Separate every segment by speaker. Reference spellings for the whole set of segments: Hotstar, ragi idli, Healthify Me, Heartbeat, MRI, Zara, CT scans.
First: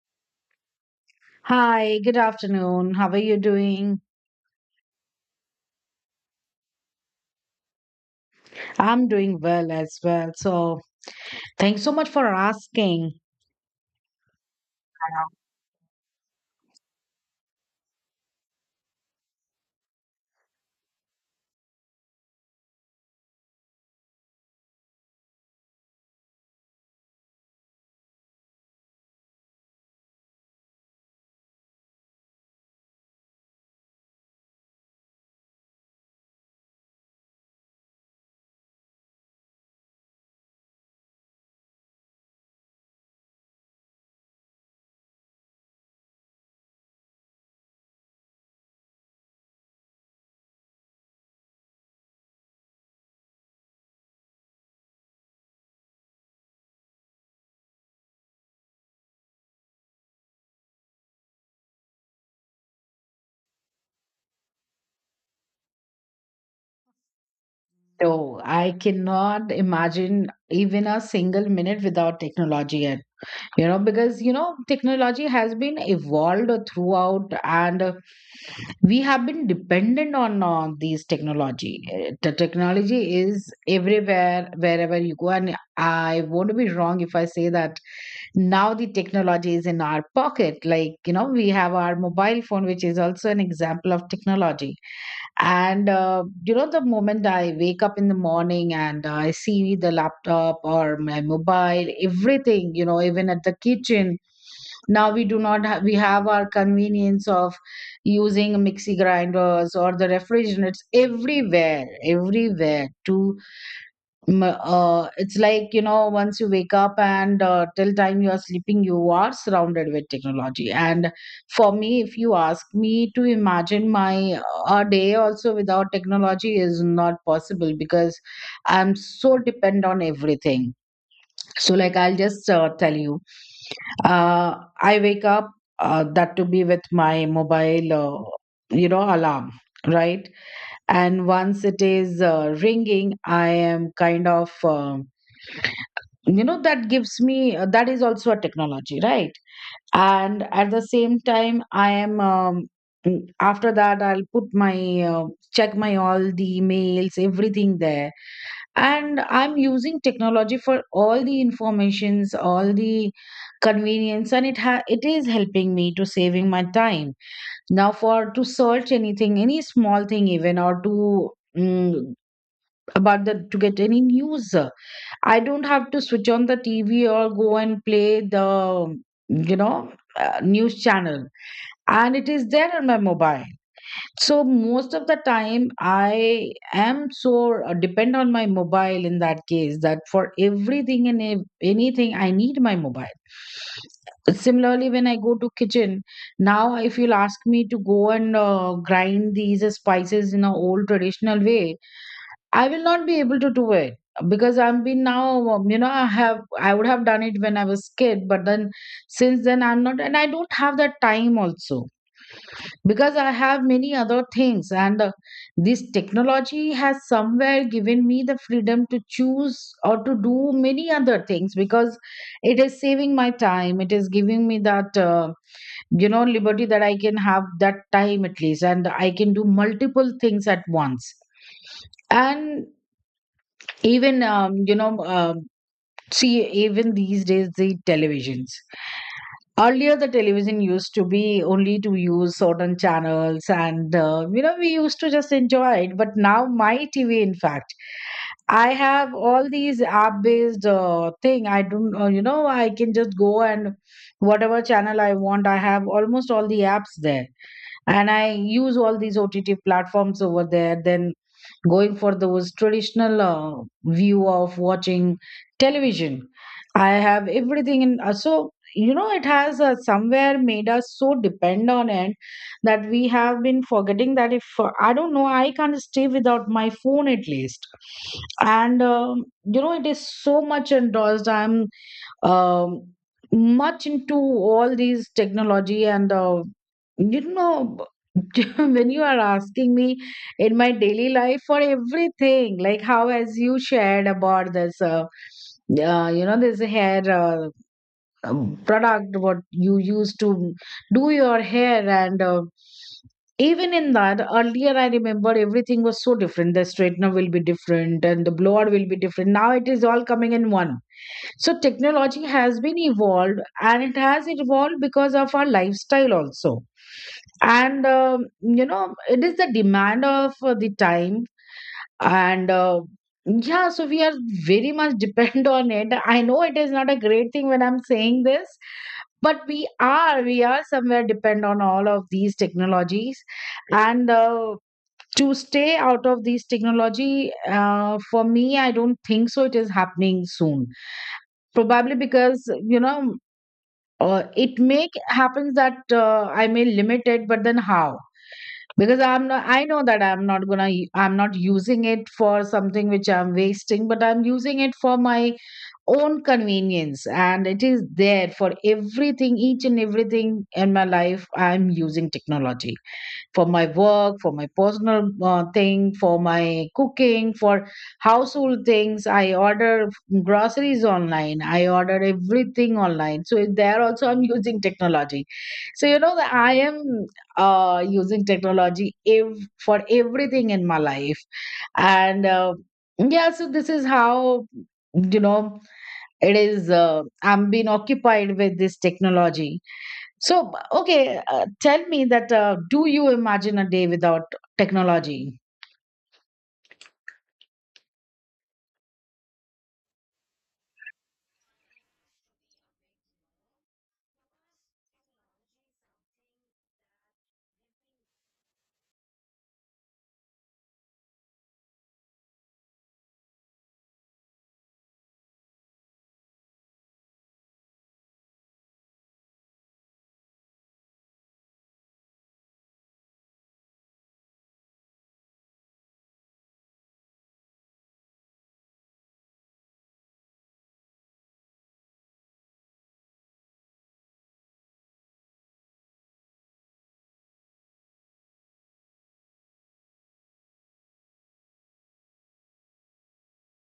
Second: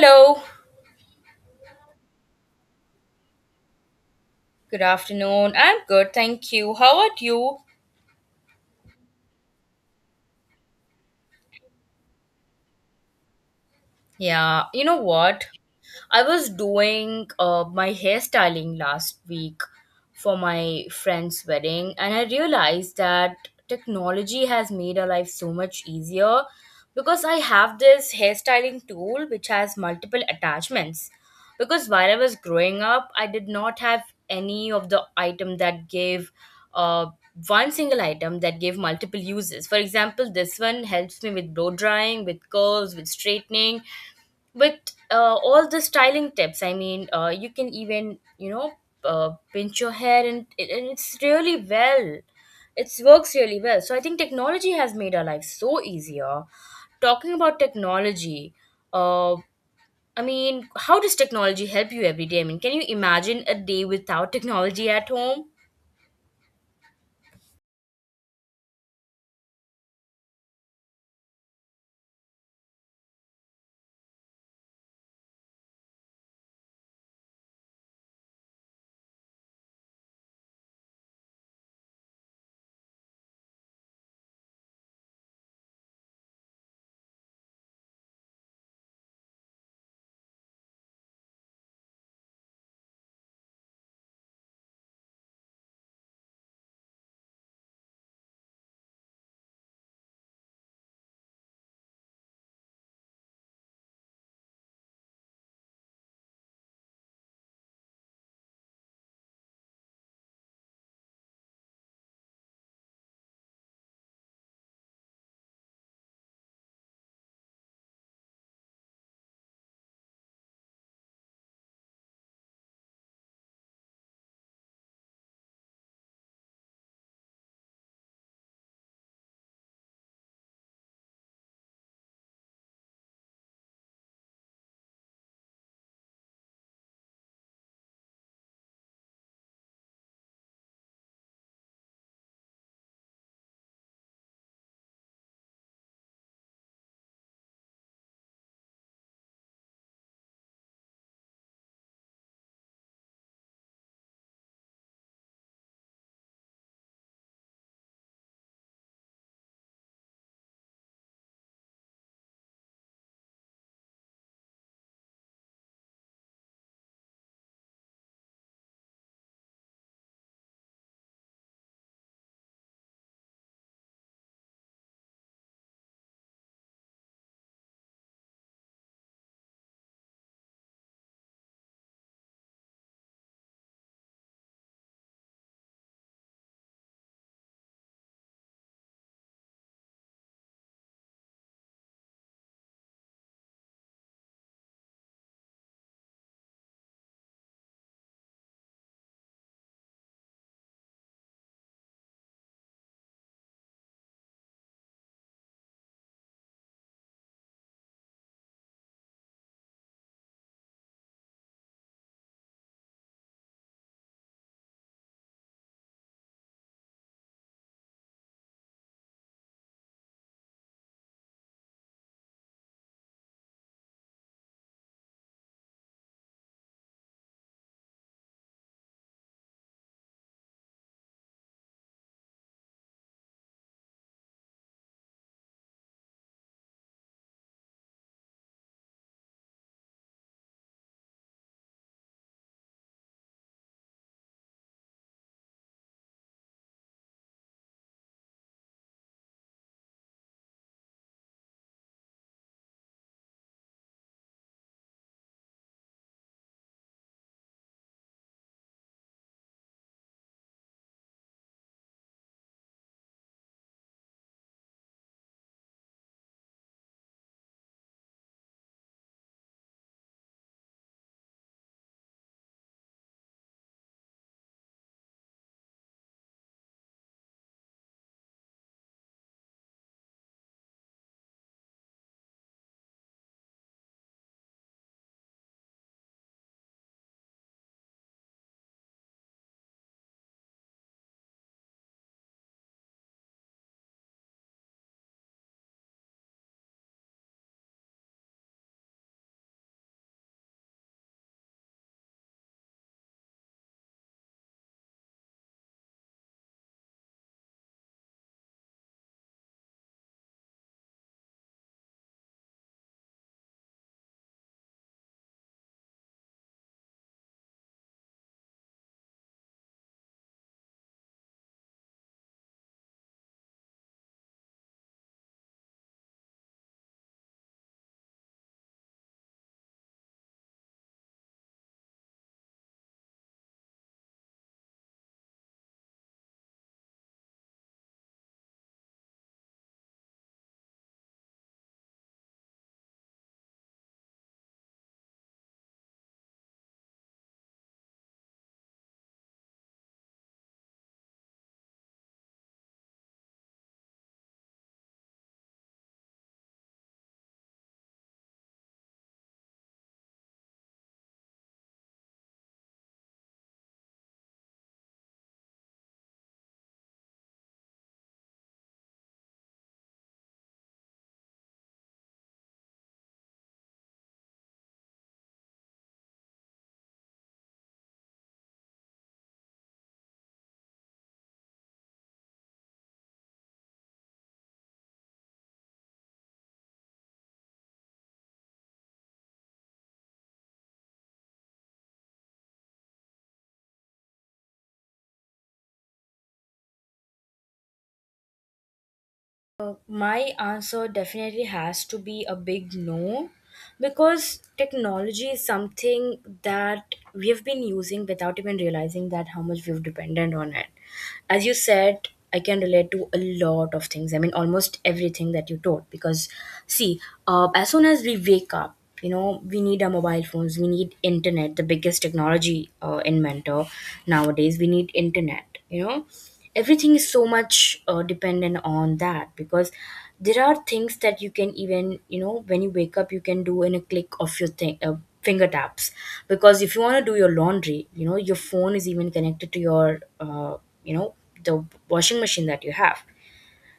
Speaker 1: Hello,
Speaker 2: Hi, good afternoon. How are you doing?
Speaker 1: good afternoon. I'm good, thank you. How about you?
Speaker 2: I'm doing well as well. So, thanks so much for asking.
Speaker 1: Yeah, you know what? I was doing my hairstyling last week for my friend's wedding, and I realized that technology has made our life so much easier because I have this hairstyling tool which has multiple attachments. Because while I was growing up, I did not have any of the item that gave uh, one single item that gave multiple uses. For example, this one helps me with blow drying, with curls, with straightening with all the styling tips. I mean, you can even, you know, pinch your hair, and it's really well, it works really well. So I think technology has made our life so easier. Talking about technology, uh, I mean, how does technology help you every day? I mean, can you imagine a day without technology at home?
Speaker 2: Though I cannot imagine even a single minute without technology yet, you know, because, you know, technology has been evolved throughout, and we have been dependent on these technology. The technology is everywhere wherever you go, and I won't be wrong if I say that now the technology is in our pocket, like you know, we have our mobile phone, which is also an example of technology. And you know, the moment I wake up in the morning and I see the laptop or my mobile, everything, you know, even at the kitchen. Now we do not have, we have our convenience of using mixie grinders or the refrigerators, everywhere, everywhere, to it's like, you know, once you wake up and till time you are sleeping, you are surrounded with technology. And for me, if you ask me to imagine my a day also without technology is not possible, because I'm so depend on everything. So like, I'll just tell you. uh, I wake up, that to be with my mobile, you know, alarm, right? And once it is ringing, I am kind of you know, that gives me, that is also a technology, right? And at the same time, I am after that, I'll put my check my all the emails, everything there. And I'm using technology for all the informations, all the convenience, and it is helping me to saving my time. Now for to search anything, any small thing even, or to mm, about the to get any news, I don't have to switch on the TV or go and play the, you know, news channel. And it is there on my mobile. So most of the time, I am so depend on my mobile, in that case, that for everything and anything, I need my mobile. Similarly, when I go to kitchen, now if you'll ask me to go and grind these spices in a old traditional way, I will not be able to do it, because I'm been now, you know, I have, I would have done it when I was kid, but then since then I'm not, and I don't have that time also, because I have many other things. And this technology has somewhere given me the freedom to choose or to do many other things, because it is saving my time. It is giving me that, you know, liberty that I can have that time at least, and I can do multiple things at once. And even, um, you know, um see, even these days, the televisions. Earlier, the television used to be only to use certain channels, and, you know, we used to just enjoy it. But now, my TV, in fact, I have all these app-based thing. I don't, you know, I can just go and whatever channel I want, I have almost all the apps there. And I use all these OTT platforms over there, then going for those traditional view of watching television, I have everything in so you know, it has somewhere made us so depend on it, that we have been forgetting that, if I don't know, I can't stay without my phone at least. And you know, it is so much endorsed, I'm um, much into all these technology. And you know, when you are asking me in my daily life for everything, like how, as you shared about this you know, this hair product, what you use to do your hair. And even in that, earlier I remember everything was so different, the straightener will be different and the blower will be different, now it is all coming in one. So technology has been evolved, and it has evolved because of our lifestyle also. And, you know, it is the demand of the time. And yeah, so we are very much depend on it. I know it is not a great thing when I'm saying this, but we are somewhere depend on all of these technologies. And to stay out of these technology, for me, I don't think so. It is happening soon, probably. Because you know, it may happens that I may limit it, but then how? Because I'm not, I know that I'm not using it for something which I'm wasting, but I'm using it for my own convenience. And it is there for everything, each and everything in my life, I'm using technology for my work, for my personal thing, for my cooking, for household things. I order groceries online. I order everything online. So there also I'm using technology. So you know that I am using technology for everything in my life. And yeah, so this is how, you know, it is. I'm being occupied with this technology. So, okay, tell me that, do you imagine a day without technology?
Speaker 1: My answer definitely has to be a big no, because technology is something that we have been using without even realizing that how much we've dependent on it. As you said, I can relate to a lot of things. I mean, almost everything that you told. Because, see, as soon as we wake up, you know, we need our mobile phones, we need internet, the biggest technology inventor nowadays. We need internet, you know, everything is so much dependent on that, because there are things that you can even, you know, when you wake up, you can do in a click of your thing, finger taps. Because if you want to do your laundry, you know, your phone is even connected to your you know, the washing machine that you have.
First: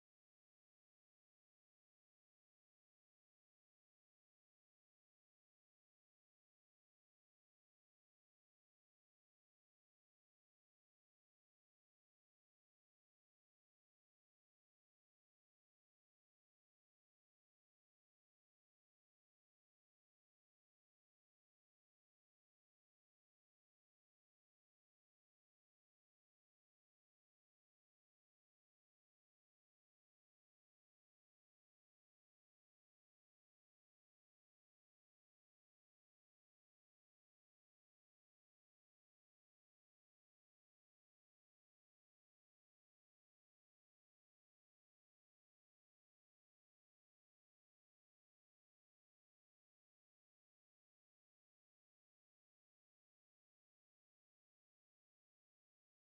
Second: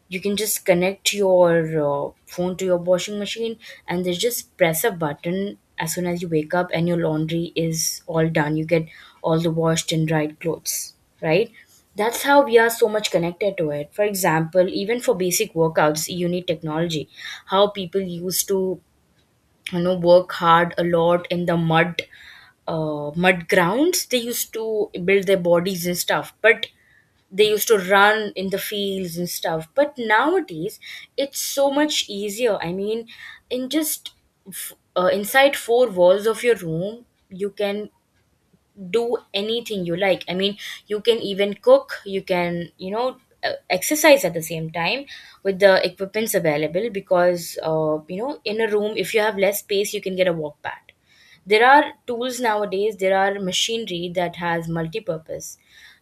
Speaker 1: You can just connect your phone to your washing machine and then just press a button as soon as you wake up and your laundry is all done. You get all the washed and dried clothes, right? That's how we are so much connected to it. For example, even for basic workouts, you need technology. How people used to, you know, work hard a lot in the mud, mud grounds, they used to build their bodies and stuff, but they used to run in the fields and stuff. But nowadays it's so much easier. I mean, in just inside four walls of your room, you can do anything you like. I mean, you can even cook, you can, you know, exercise at the same time with the equipments available. Because you know, in a room if you have less space, you can get a walk pad. There are tools nowadays, there are machinery that has multi-purpose,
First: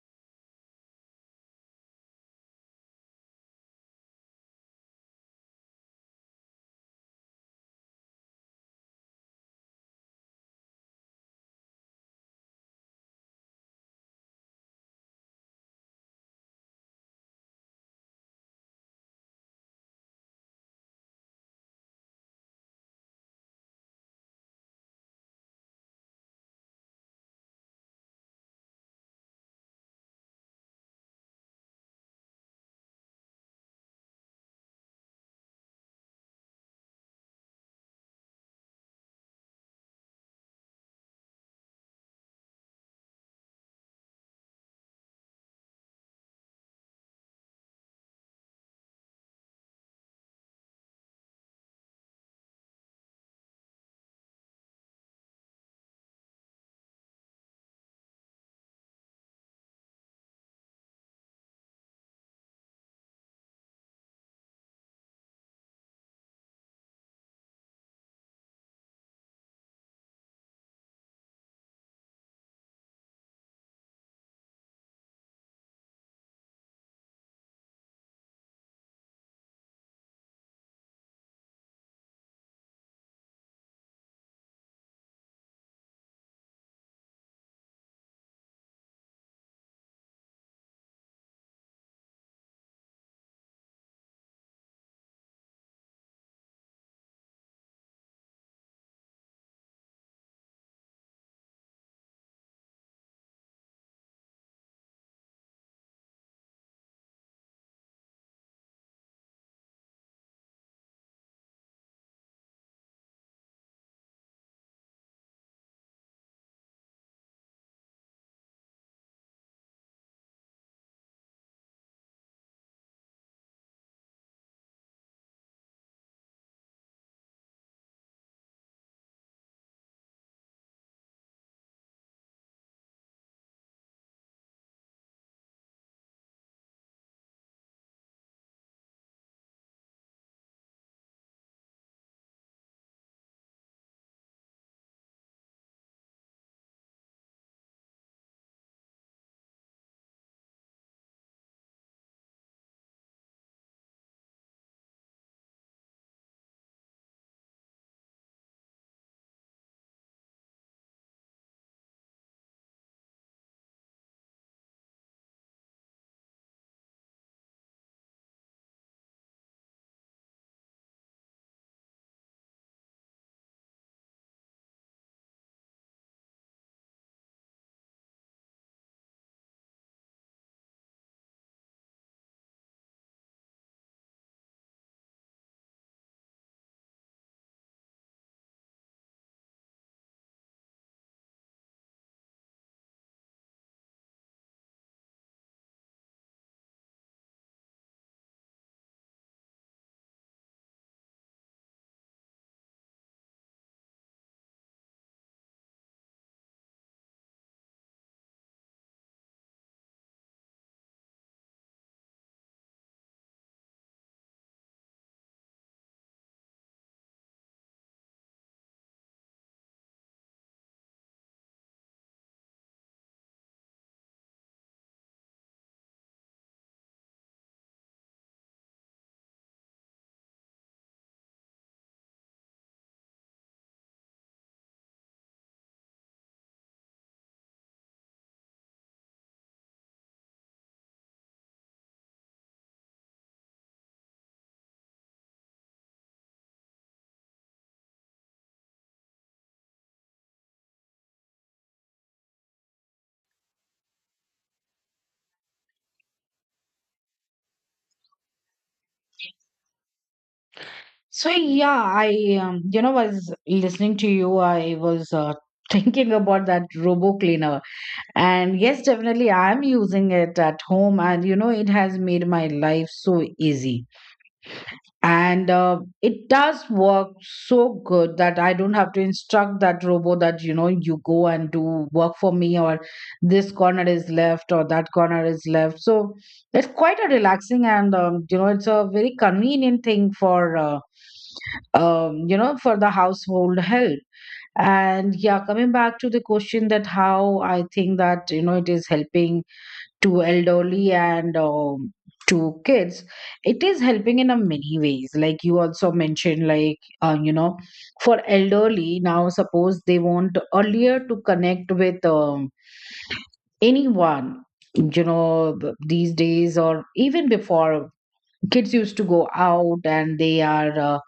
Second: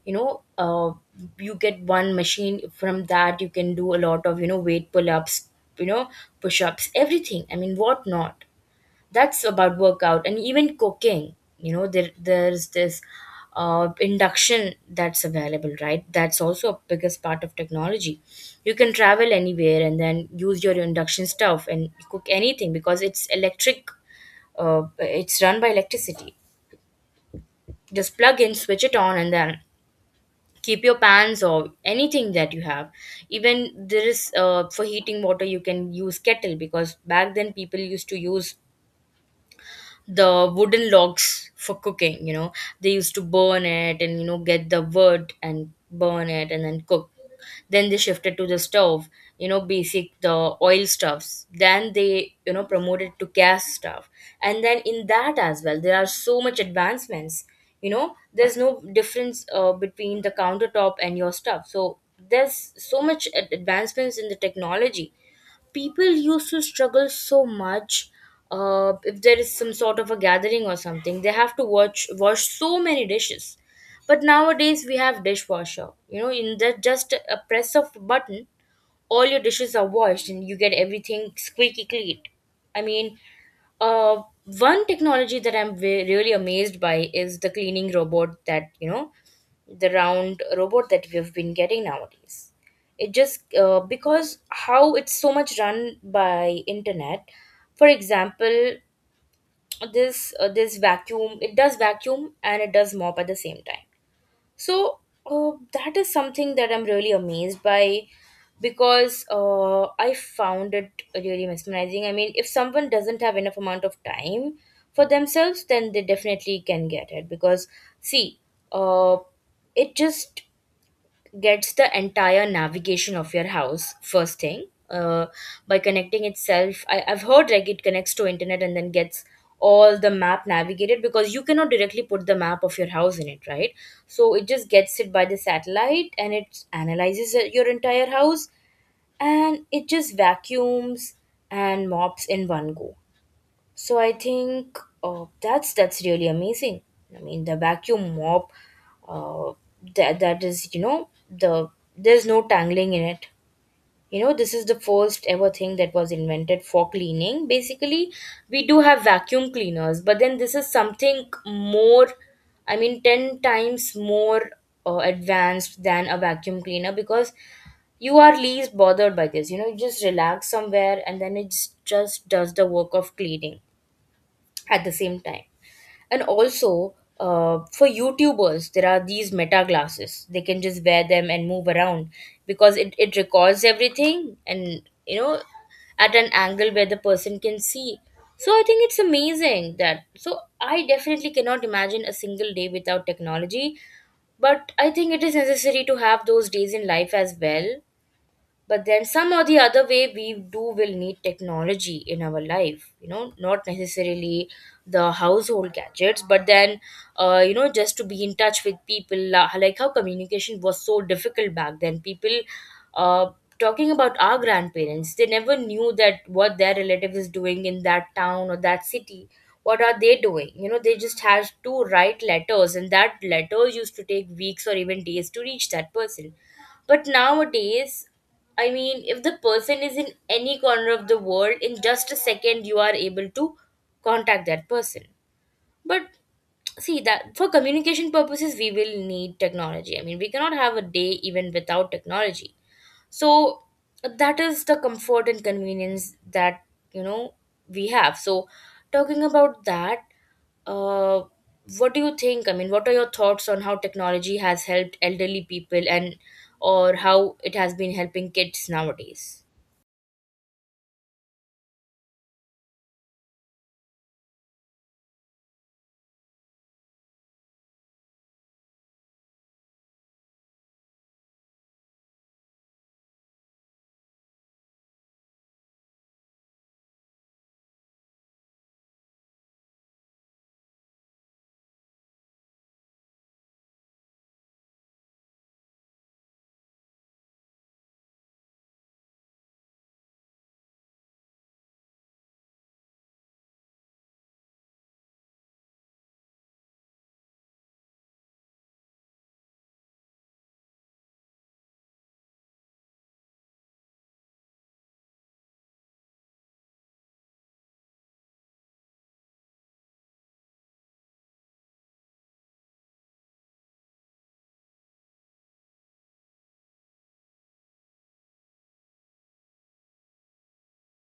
Speaker 1: you know. You get one machine, from that you can do a lot of, you know, weight pull-ups, you know, push-ups, everything. I mean, what not. That's about workout. And even cooking, you know, there's this induction that's available, right? That's also a biggest part of technology. You can travel anywhere and then use your induction stuff and cook anything, because it's electric. It's run by electricity. Just plug in, switch it on, and then keep your pans or anything that you have. Even there is, for heating water, you can use kettle. Because back then people used to use the wooden logs for cooking, you know. They used to burn it, and, you know, get the wood and burn it and then cook. Then they shifted to the stove, you know, basic the oil stuffs. Then they, you know, promoted to gas stuff. And then in that as well, there are so much advancements. You know, there's no difference between the countertop and your stuff. So there's so much advancements in the technology. People used to struggle so much. If there is some sort of a gathering or something, they have to watch wash so many dishes. But nowadays we have dishwasher, you know, in that just a press of a button, all your dishes are washed and you get everything squeaky clean. I mean, uh, one technology that really amazed by is the cleaning robot, that, you know, the round robot that we have been getting nowadays. It just, because how it's so much run by internet. For example, this vacuum, it does vacuum and it does mop at the same time. So that is something that I'm really amazed by, because I found it really mesmerizing. I mean, if someone doesn't have enough amount of time for themselves, then they definitely can get it. Because, see, uh, it just gets the entire navigation of your house first thing, by connecting itself. I've heard like it connects to internet and then gets all the map navigated, because you cannot directly put the map of your house in it, right? So it just gets it by the satellite and it analyzes your entire house, and it just vacuums and mops in one go. So I think that's really amazing. I mean, the vacuum mop, uh, that is, you know, the there's no tangling in it. You know, this is the first ever thing that was invented for cleaning. Basically, we do have vacuum cleaners, but then this is something more. I mean, ten times more advanced than a vacuum cleaner, because you are least bothered by this. You know, you just relax somewhere and then it just does the work of cleaning at the same time. And also, for youtubers, there are these meta glasses. They can just wear them and move around, because it records everything, and, you know, at an angle where the person can see. So I think it's amazing. That so I definitely cannot imagine a single day without technology, but I think it is necessary to have those days in life as well. But then some or the other way we do will need technology in our life, you know, not necessarily the household gadgets, but then, you know, just to be in touch with people. Like how communication was so difficult back then, people, uh, talking about our grandparents, they never knew that what their relative is doing in that town or that city, what are they doing. You know, they just had to write letters, and that letters used to take weeks or even days to reach that person. But nowadays, I mean, if the person is in any corner of the world, in just a second you are able to contact that person. But see that for communication purposes we will need technology. I mean, we cannot have a day even without technology. So that is the comfort and convenience that, you know, we have. So talking about that, uh, what do you think? I mean, what are your thoughts on how technology has helped elderly people, and or how it has been helping kids nowadays?
Speaker 2: So, yeah, I, you know, was listening to you. I was thinking about that robo cleaner. And yes, definitely, I'm using it at home. And, you know, it has made my life so easy. And it does work so good, that I don't have to instruct that robot that, you know, you go and do work for me, or this corner is left or that corner is left. So it's quite a relaxing and you know, it's a very convenient thing for you know, for the household help. And yeah, coming back to the question, that how I think that, you know, it is helping to elderly and to kids. It is helping in a many ways, like you also mentioned, like you know, for elderly. Now suppose they want earlier to connect with anyone. You know, these days or even before, kids used to go out and they are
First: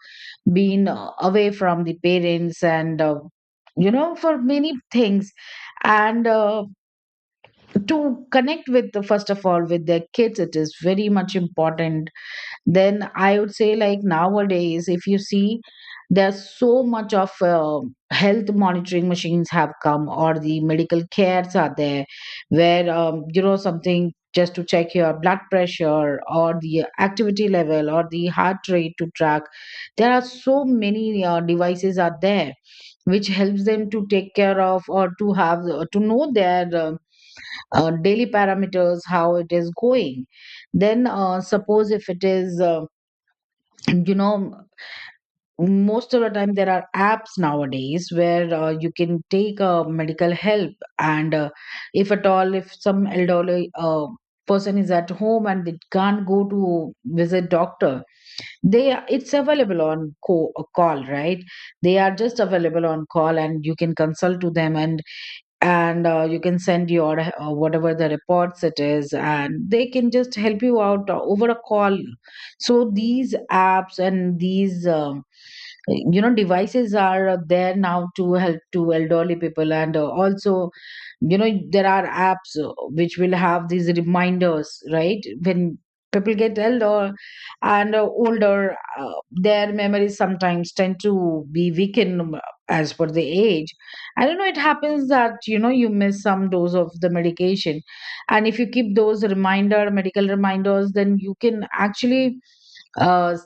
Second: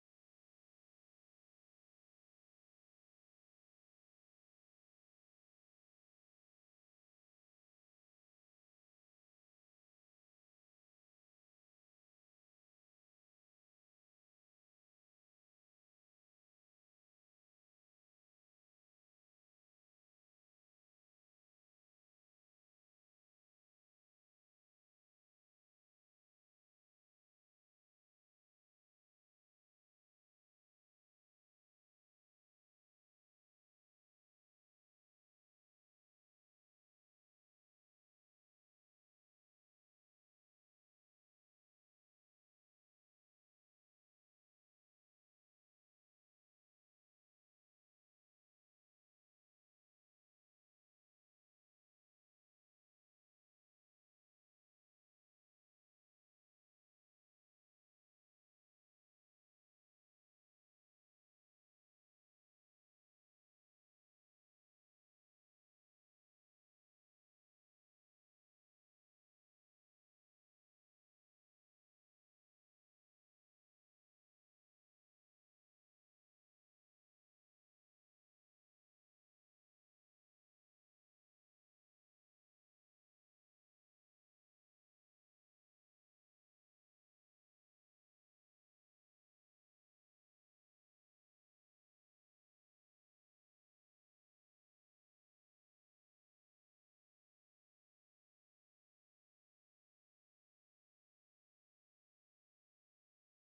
Speaker 2: being away from the parents, and you know, for many things. And to connect with, the first of all, with their kids, it is very much important. Then I would say, like, nowadays if you see, there's so much of health monitoring machines have come, or the medical cares are there, where you know, something just to check your blood pressure, or the activity level, or the heart rate to track, there are so many devices are there, which helps them to take care of, or to have to know their daily parameters, how it is going. Then suppose if it is you know, most of the time there are apps nowadays where you can take medical help. And if at all, if some elderly person is at home and they can't go to visit doctor, it's available on a call, right? They are just available on call, and you can consult to them. And you can send your whatever the reports it is, and they can just help you out over a call. So these apps and these you know, devices are there now to help to elderly people. And also, you know, there are apps which will have these reminders, right? When people get elder and older, their memories sometimes tend to be weakened, as per the age. I don't know, it happens that, you know, you miss some dose of the medication. And if you keep those reminder, medical reminders, then you can actually uh,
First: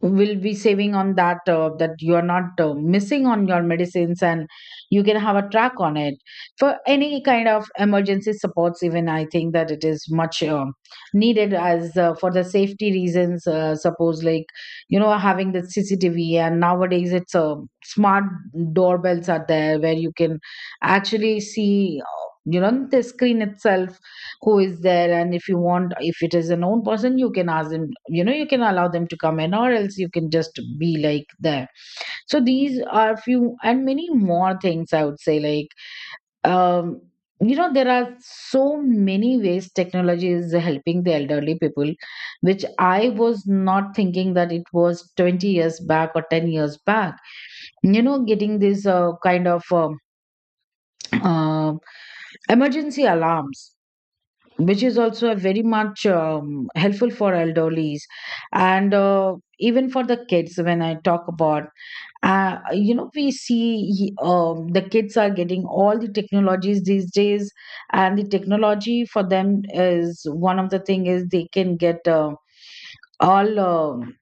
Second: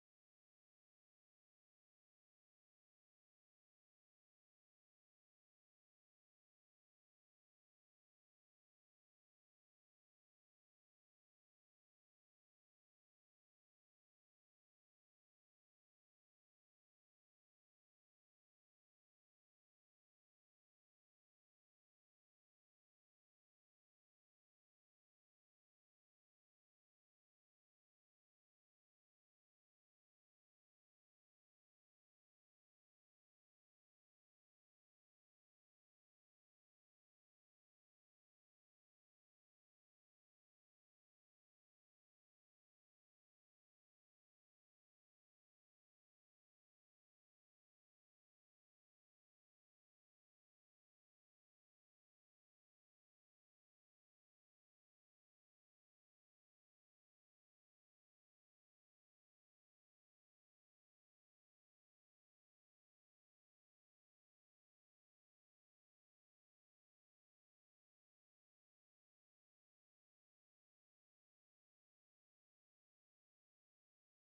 Speaker 2: will be saving on that, that you are not missing on your medicines, and you can have a track on it for any kind of emergency supports. Even I think that it is much needed as, for the safety reasons. Suppose, like, having the CCTV, and nowadays it's smart doorbells are there where you can actually see, the screen itself, who is there. And if you want, if it is a known person, you can ask them, you can allow them to come in, or else you can just be like there. So these are few and many more things, I would say, like, um there are so many ways technology is helping the elderly people, which I was not thinking that it was 20 years back or 10 years back. You know, getting this kind of uh, emergency alarms, which is also a very much helpful for elderlies. And even for the kids, when I talk about, we see, the kids are getting all the technologies these days. And the technology for them is one of the thing is they can get all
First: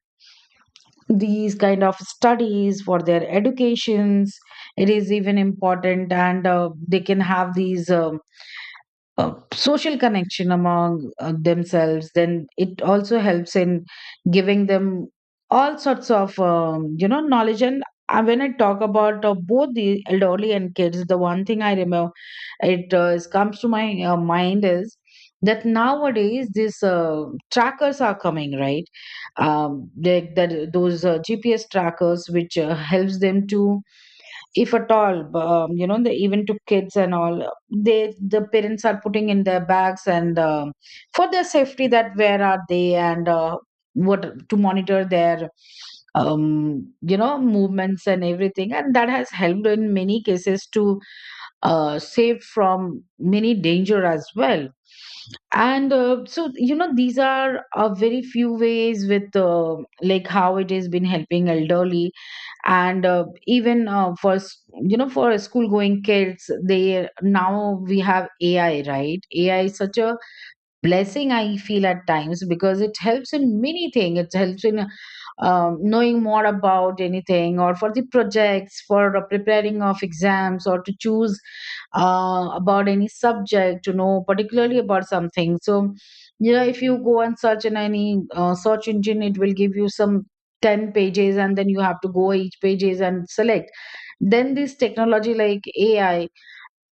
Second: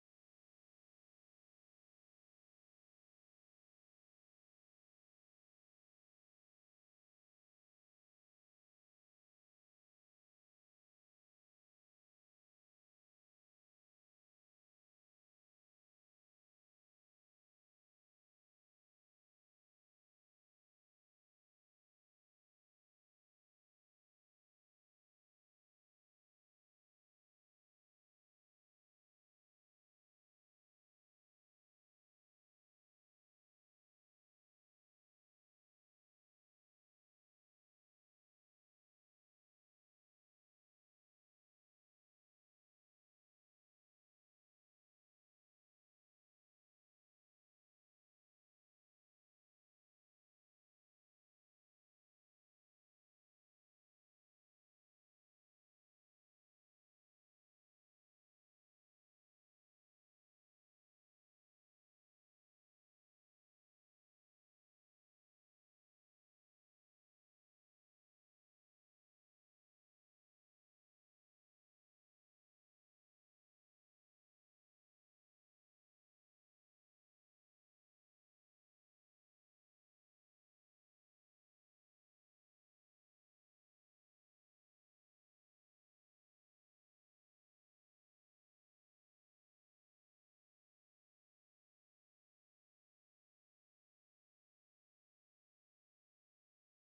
Speaker 2: these kind of studies for their educations. It is even important, and they can have these social connection among themselves. Then it also helps in giving them all sorts of, knowledge. And when I talk about both the elderly and kids, the one thing I remember comes to my mind is that nowadays these trackers are coming, right? That those GPS trackers, which helps them to, if at all the, even to kids and all, they, the parents are putting in their bags, and for their safety, that where are they, and what to monitor their, movements and everything. And that has helped in many cases to save from many danger as well. And so, you know, these are a very few ways, with, like, how it has been helping elderly. And even for you know, for school going kids, they, now we have AI, right? AI is such a blessing, I feel at times, because it helps in many things. It helps in, knowing more about anything, or for the projects, for preparing of exams, or to choose about any subject, to know particularly about something. So, yeah, if you go and search in any search engine, it will give you some 10 pages, and then you have to go each pages and select. Then this technology, like AI,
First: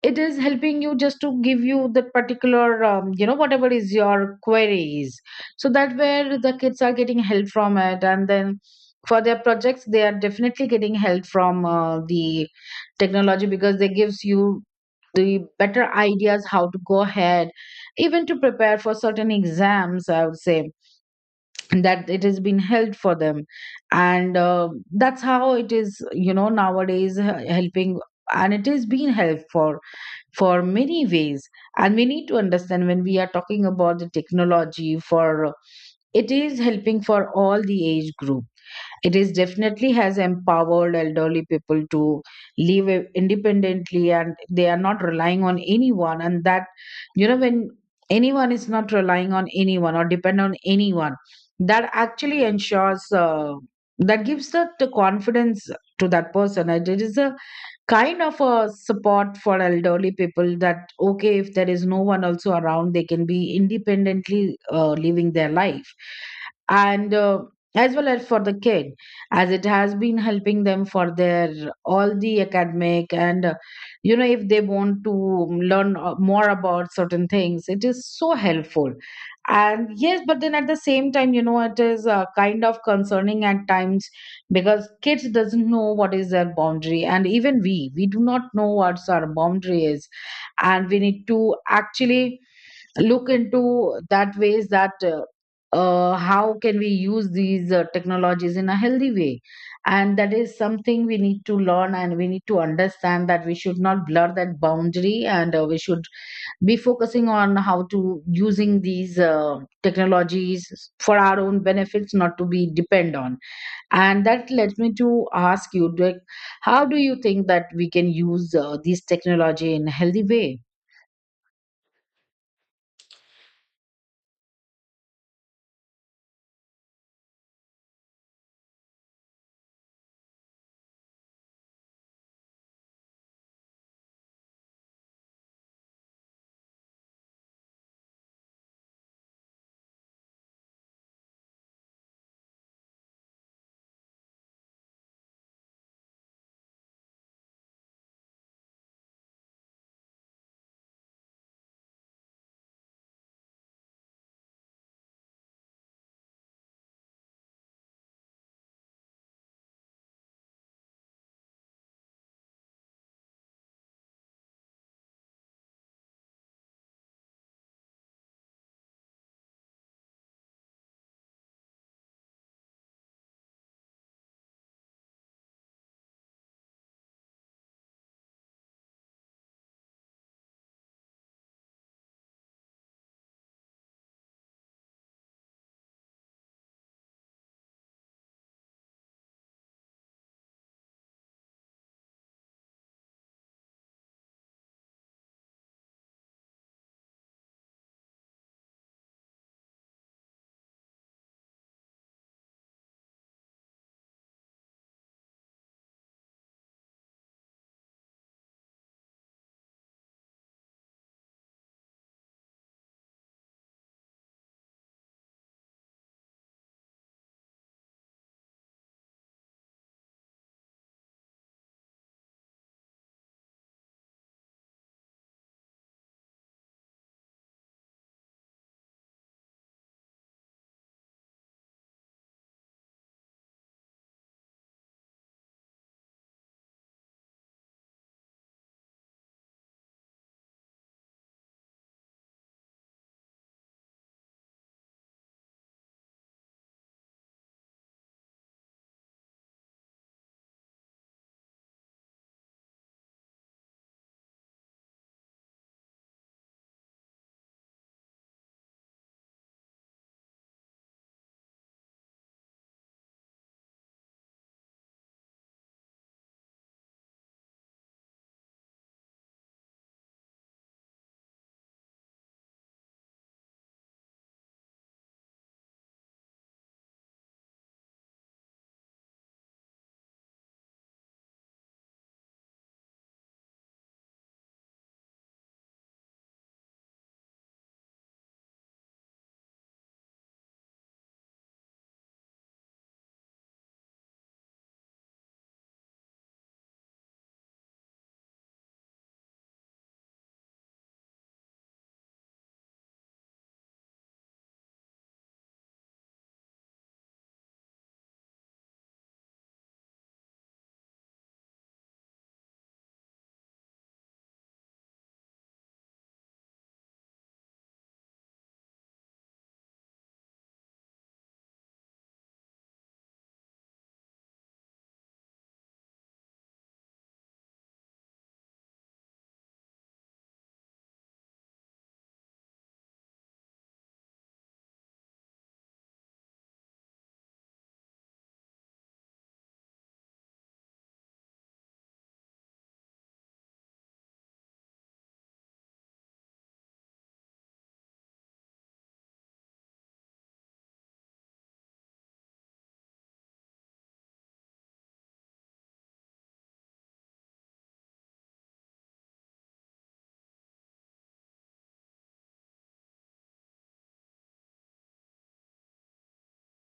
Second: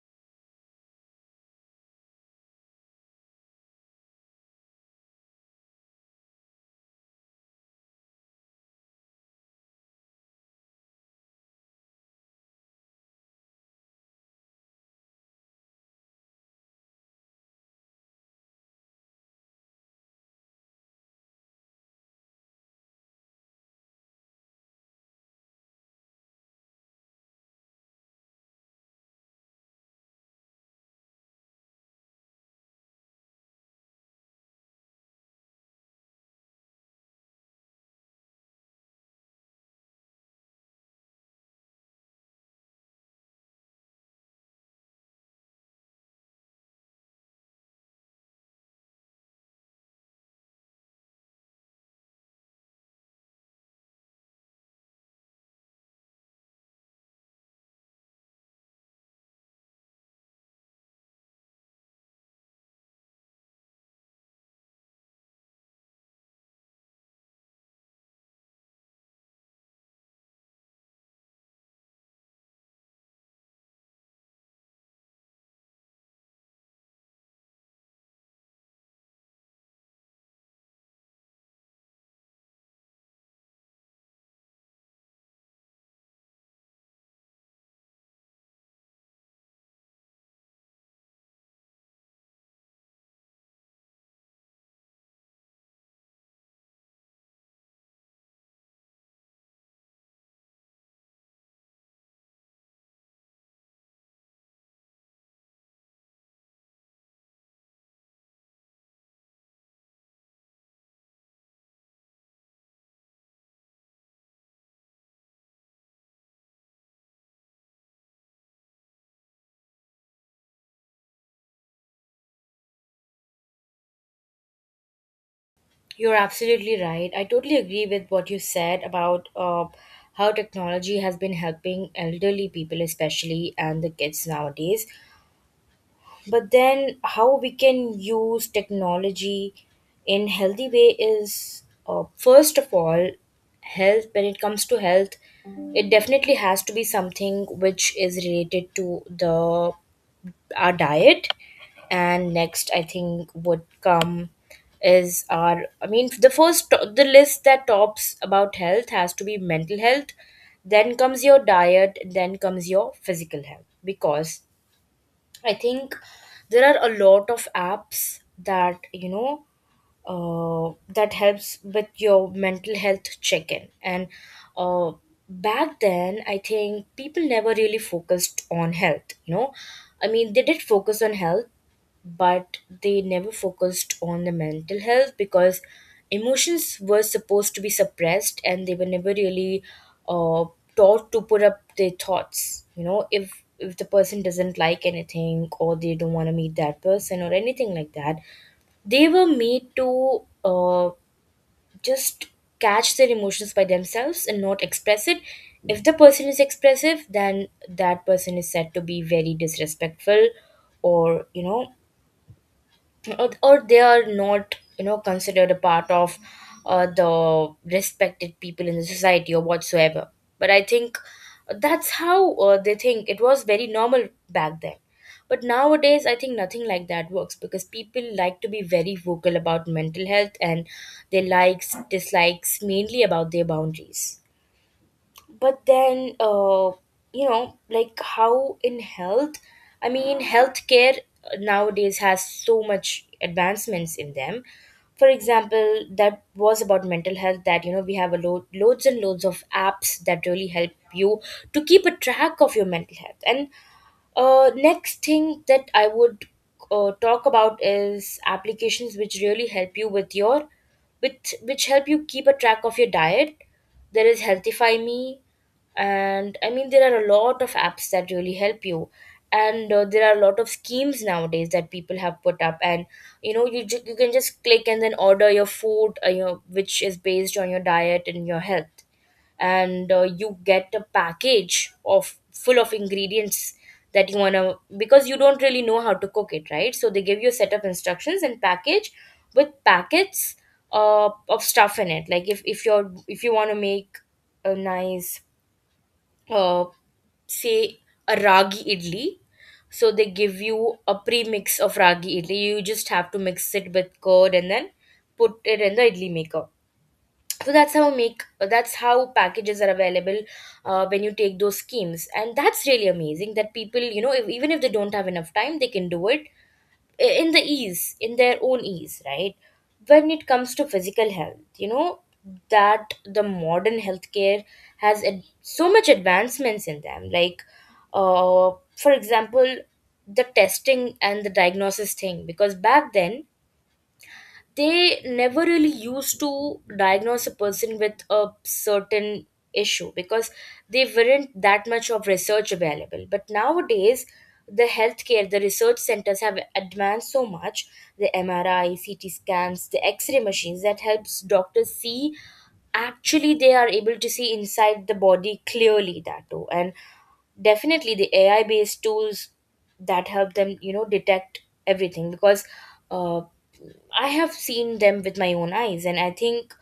Speaker 2: it is helping you just to give you the particular, whatever is your queries. So that where the kids are getting help from it. And then for their projects, they are definitely getting help from the technology, because they gives you the better ideas how to go ahead. Even to prepare for certain exams, I would say that it has been helped for them. And that's how it is, you know, nowadays helping. And it is being helped for many ways. And we need to understand, when we are talking about the technology, for, it is helping for all the age group. It is definitely has empowered elderly people to live independently, and they are not relying on anyone. And that, you know, when anyone is not relying on anyone or depend on anyone, that actually ensures, that gives the confidence to that person. And it is a kind of a support for elderly people, that okay, if there is no one also around, they can be independently living their life. And as well as for the kid, as it has been helping them for their all the academic. And you know, if they want to learn more about certain things, it is so helpful. And yes, but then at the same time, you know, it is kind of concerning at times, because kids doesn't know what is their boundary, and even we do not know what our boundary is. And we need to actually look into that ways, that how can we use these technologies in a healthy way. And that is something we need to learn, and we need to understand that we should not blur that boundary. And we should be focusing on how to using these technologies for our own benefits, not to be depend on. And that led me to ask you, like, how do you think that we can use this technology in a healthy way?
Speaker 1: You're absolutely right. I totally agree with what you said about how technology has been helping elderly people, especially, and the kids nowadays. But then how we can use technology in healthy way is, first of all, health. When it comes to health, it definitely has to be something which is related to the our diet. And next, I think would come is our, I mean, the first the list that tops about health has to be mental health. Then comes your diet, then comes your physical health. Because I think there are a lot of apps that, you know, that helps with your mental health check-in. And uh, back then, I think people never really focused on health, you know. I mean, they did focus on health, but they never focused on the mental health, because emotions were supposed to be suppressed, and they were never really uh, taught to put up their thoughts. You know, if the person doesn't like anything, or they don't want to meet that person or anything like that, they were made to just catch their emotions by themselves and not express it. If the person is expressive, then that person is said to be very disrespectful, or, you know, or they are not, you know, considered a part of the respected people in the society or whatsoever. But I think that's how, they think it was very normal back then. But nowadays I think nothing like that works, because people like to be very vocal about mental health and their likes dislikes, mainly about their boundaries. But then, you know, like how in health, I mean, healthcare nowadays has so much advancements in them. For example, that was about mental health. That, you know, we have a load loads and loads of apps that really help you to keep a track of your mental health. And next thing that I would talk about is Applications which really help you with your with which help you keep a track of your diet. There is Healthify Me, and I mean there are a lot of apps that really help you, and there are a lot of schemes nowadays that people have put up, and you can just click and then order your food, which is based on your diet and your health. And you get a package of full of ingredients that you want to, because you don't really know how to cook it right, so they give you a set of instructions and package with packets of stuff in it. Like if you want to make a nice uh, say a ragi idli, so they give you a pre-mix of ragi idli. You just have to mix it with curd and then put it in the idli maker. So that's how packages are available when you take those schemes. And that's really amazing, that people, you know, if, even if they don't have enough time, they can do it in the ease, in their own ease, right? When it comes to physical health, you know, that the modern healthcare has so much advancements in them, like uh, for example the testing and the diagnosis thing, because back then they never really used to diagnose a person with a certain issue, because they weren't that much of research available. But nowadays the healthcare, the research centers, have advanced so much. The MRI, CT scans, the X-ray machines that helps doctors see, actually they are able to see inside the body clearly, that too. And definitely the AI based tools that help them, you know, detect everything. Because uh, I have seen them with my own eyes. And I think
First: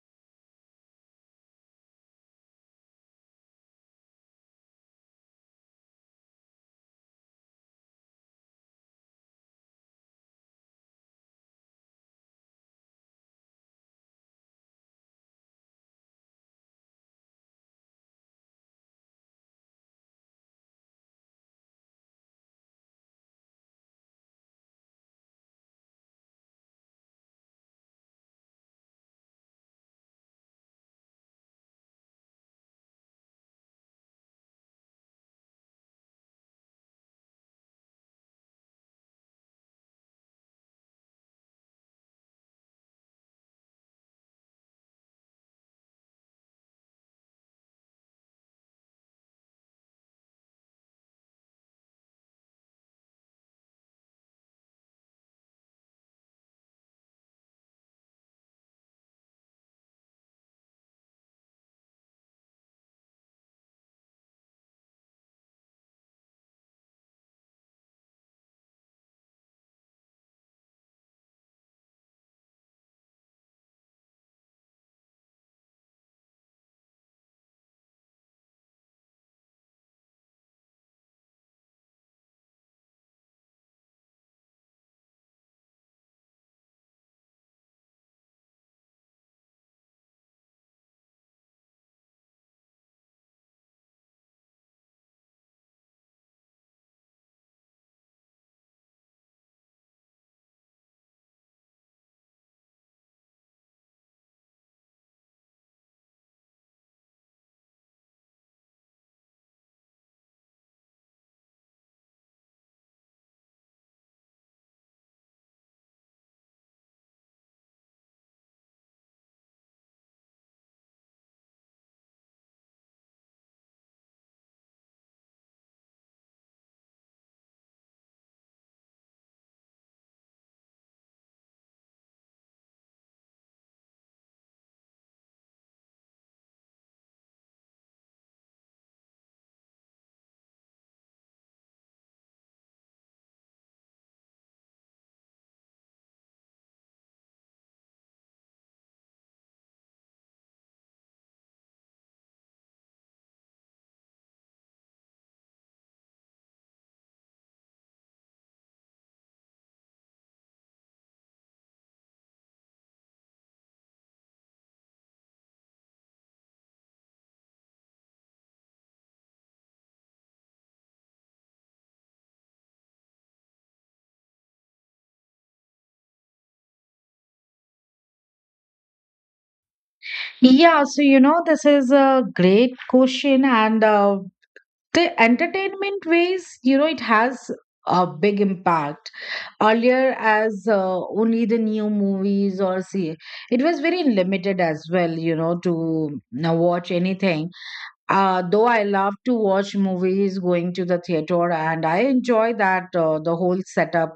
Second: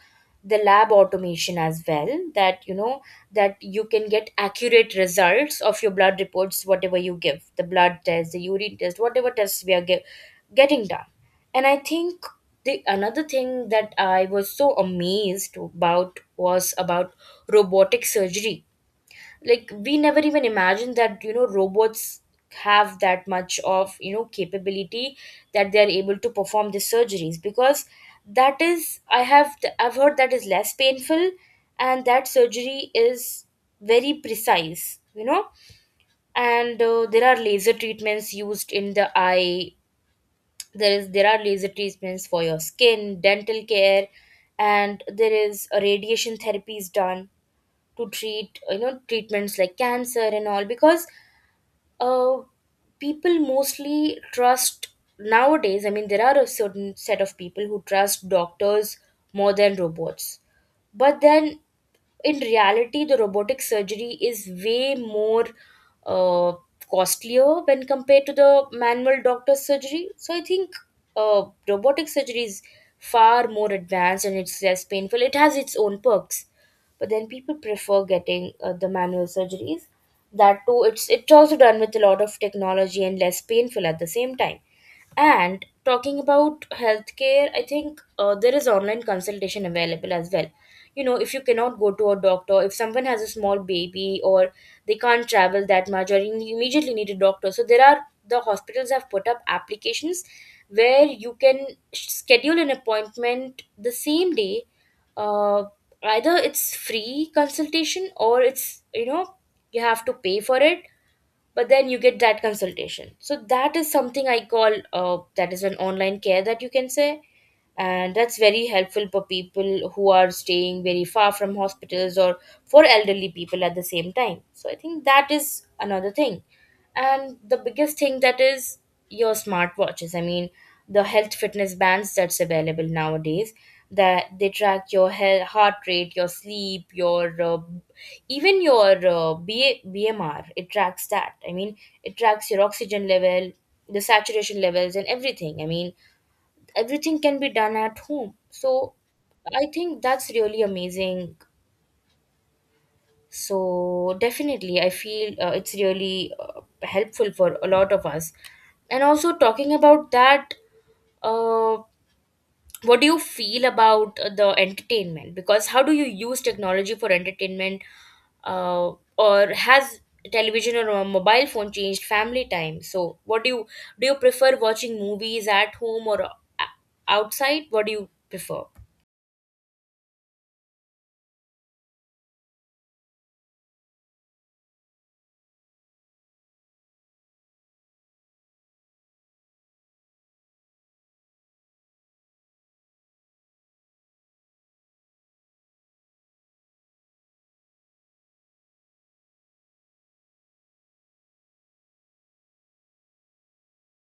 Speaker 1: the lab automation as well, that, you know, that you can get accurate results of your blood reports, whatever, you give the blood test, the urine test, whatever tests we are getting done. And I think the another thing that I was so amazed about was about robotic surgery. Like, we never even imagined that, you know, robots have that much of, you know, capability, that they are able to perform the surgeries. Because that is, I've heard, that is less painful, and that surgery is very precise, you know. And there are laser treatments used in the eye, there are laser treatments for your skin, dental care, and there is a radiation therapy is done to treat, you know, treatments like cancer and all. Because uh, people mostly trust nowadays, I mean, there are a certain set of people who trust doctors more than robots. But then in reality, the robotic surgery is way more uh, costlier when compared to the manual doctor surgery. So I think robotic surgery is far more advanced and it's less painful, it has its own perks. But then people prefer getting the manual surgeries, that too it's also done with a lot of technology and less painful at the same time. And talking about healthcare, I think there is online consultation available as well. You know, if you cannot go to a doctor, if someone has a small baby or they can't travel that much, or you immediately need a doctor, so there are, the hospitals have put up applications where you can schedule an appointment the same day. uh, Either it's free consultation or it's, you know, you have to pay for it, but then you get that consultation. So that is something I call, that is an online care, that you can say. And that's very helpful for people who are staying very far from hospitals, or for elderly people at the same time. So I think that is another thing. And the biggest thing that is your smartwatches, I mean the health fitness bands that's available nowadays, that they track your health, heart rate, your sleep, your even your BMR, it tracks that, I mean it tracks your oxygen level, the saturation levels and everything. I mean everything can be done at home, so I think that's really amazing. So definitely I feel it's really helpful for a lot of us. And also talking about that, uh, what do you feel about the entertainment? Because how do you use technology for entertainment? uh, or has television or a mobile phone changed family time? So what do you, do you prefer watching movies at home or outside? What do you prefer?
Speaker 2: Yeah, so you know, this is a great question. And the entertainment ways, you know, it has a big impact. Earlier, as only the new movies, or see, it was very limited as well, you know, to watch anything. Though I love to watch movies going to the theater and I enjoy that, the whole setup.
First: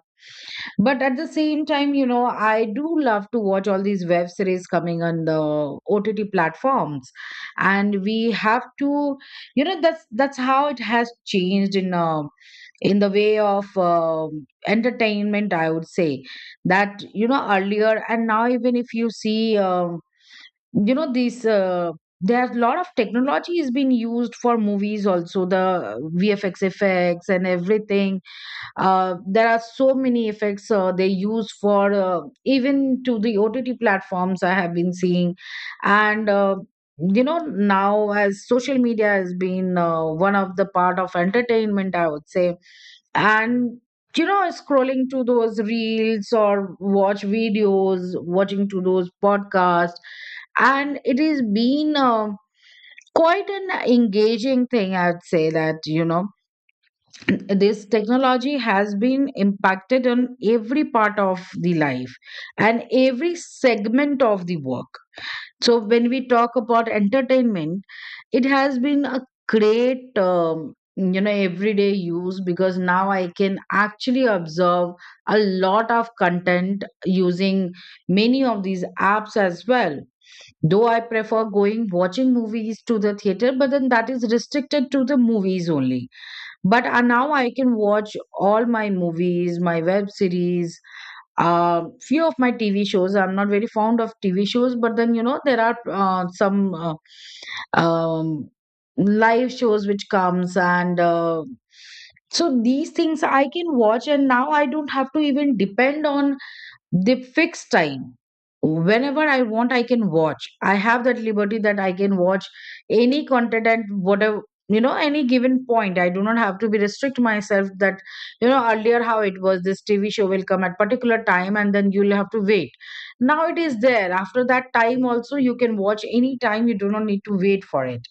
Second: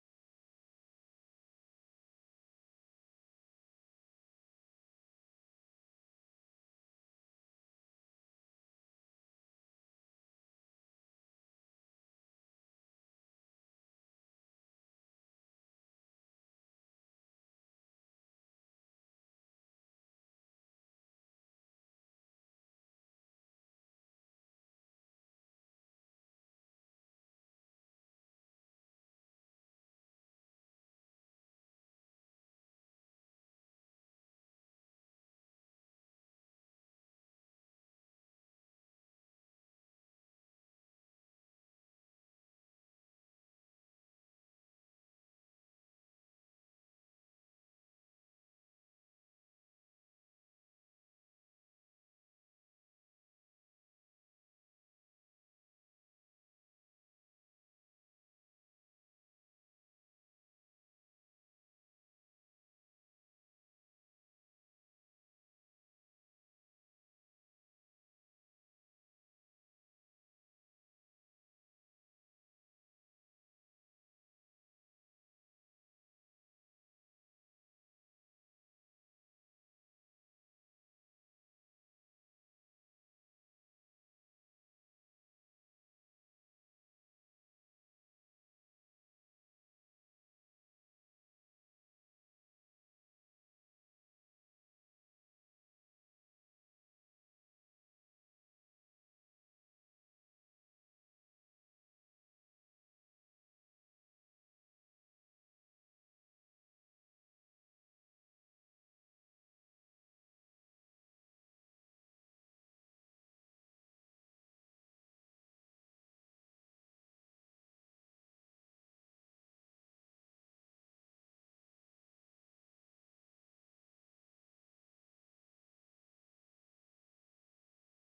Speaker 2: But at the same time, you know, I do love to watch all these web series coming on the OTT platforms. And we have to, you know, that's how it has changed in the way of entertainment, I would say, that, you know, earlier and now. Even if you see, these there's a lot of technology is being used for movies, also the VFX effects and everything. There are so many effects they use for even to the OTT platforms, I have been seeing. And you know, now as social media has been one of the part of entertainment, I would say. And you know, scrolling to those reels, or watch videos, watching to those podcasts. And it has been quite an engaging thing, I'd say, that you know, this technology has been impacted on every part of the life and every segment of the work. So when we talk about entertainment, it has been a great, you know, everyday use, because now I can actually observe a lot of content using many of these apps as well. Though I prefer going watching movies to the theater, but then that is restricted to the movies only. But now I can watch all my movies, my web series, few of my TV shows. I'm not very fond of TV shows, but then you know there are some um, live shows which comes. And so these things I can watch, and now I don't have to even depend on they fix time. Whenever I want, I can watch. I have that liberty that I can watch any content at whatever, you know, any given point. I do not have to be restrict myself, that, you know, earlier how it was, this TV show will come at particular time and then you'll have to wait. Now it is there after that time also, you can watch any time, you do not need to wait for it.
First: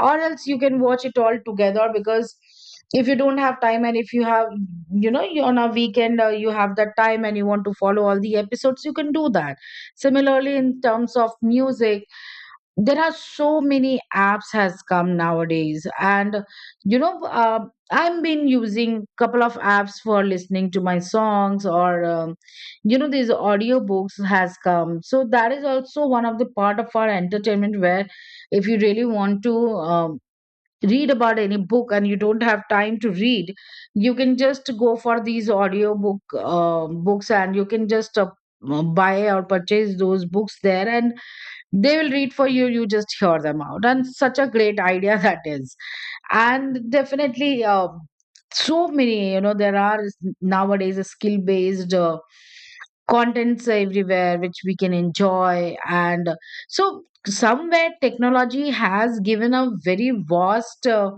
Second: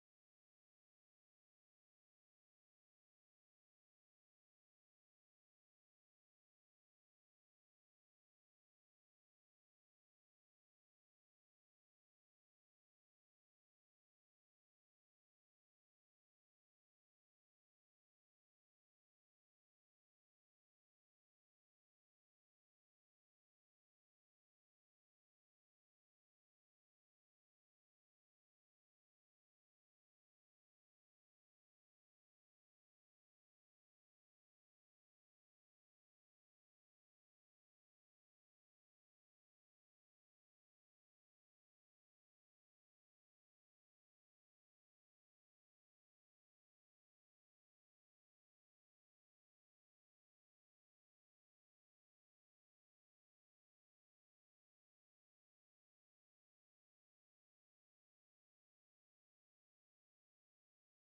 Speaker 2: Or else you can watch it all together, because if you don't have time, and if you have, you know, you on a weekend, you have that time and you want to follow all the episodes, you can do that. Similarly, in terms of music, there are so many apps has come nowadays. And you know, I've been using couple of apps for listening to my songs, or, you know, these audiobooks has come. So that is also one of the part of our entertainment, where if you really want to, um, read about any book and you don't have time to read, you can just go for these audio books, and you can just buy or purchase those books there, and they will read for you. You just hear them out, and such a great idea that is. And definitely, so many, you know, there are nowadays skill based contents everywhere which we can enjoy. And so somewhere technology has given a very vast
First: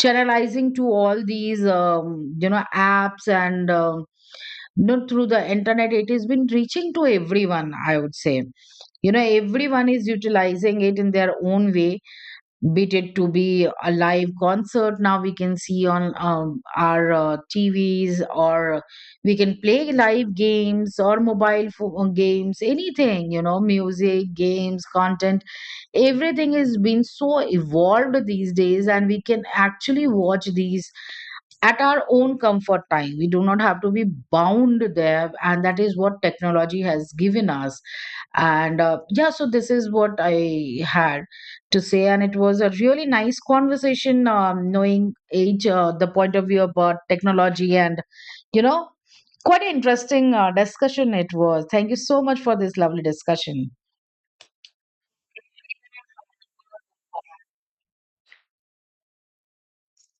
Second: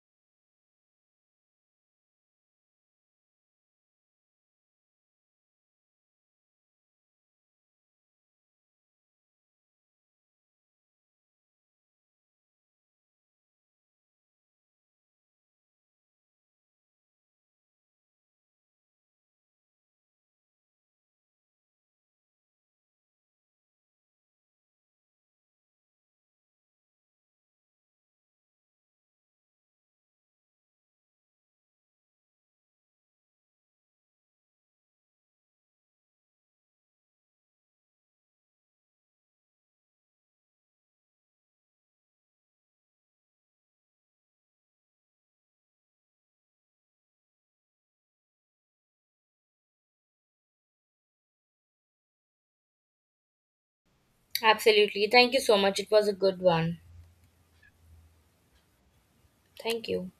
Speaker 2: channelizing to all these, you know, apps. And not through the internet, it has been reaching to everyone, I would say. You know, everyone is utilizing it in their own way. Be it to be a live concert, now we can see on, our TVs, or we can play live games, or mobile games, anything, you know, music, games, content. Everything has been so evolved these days, and we can actually watch these at our own comfort time. We do not have to be bound there, and that is what technology has given us. And yeah, so this is what I had to say. And it was a really nice conversation, knowing age, the point of view about technology. And you know, quite an interesting discussion it was. Thank you so much for this lovely discussion.
Speaker 1: Absolutely. Thank you so much. It was a good one. Thank you.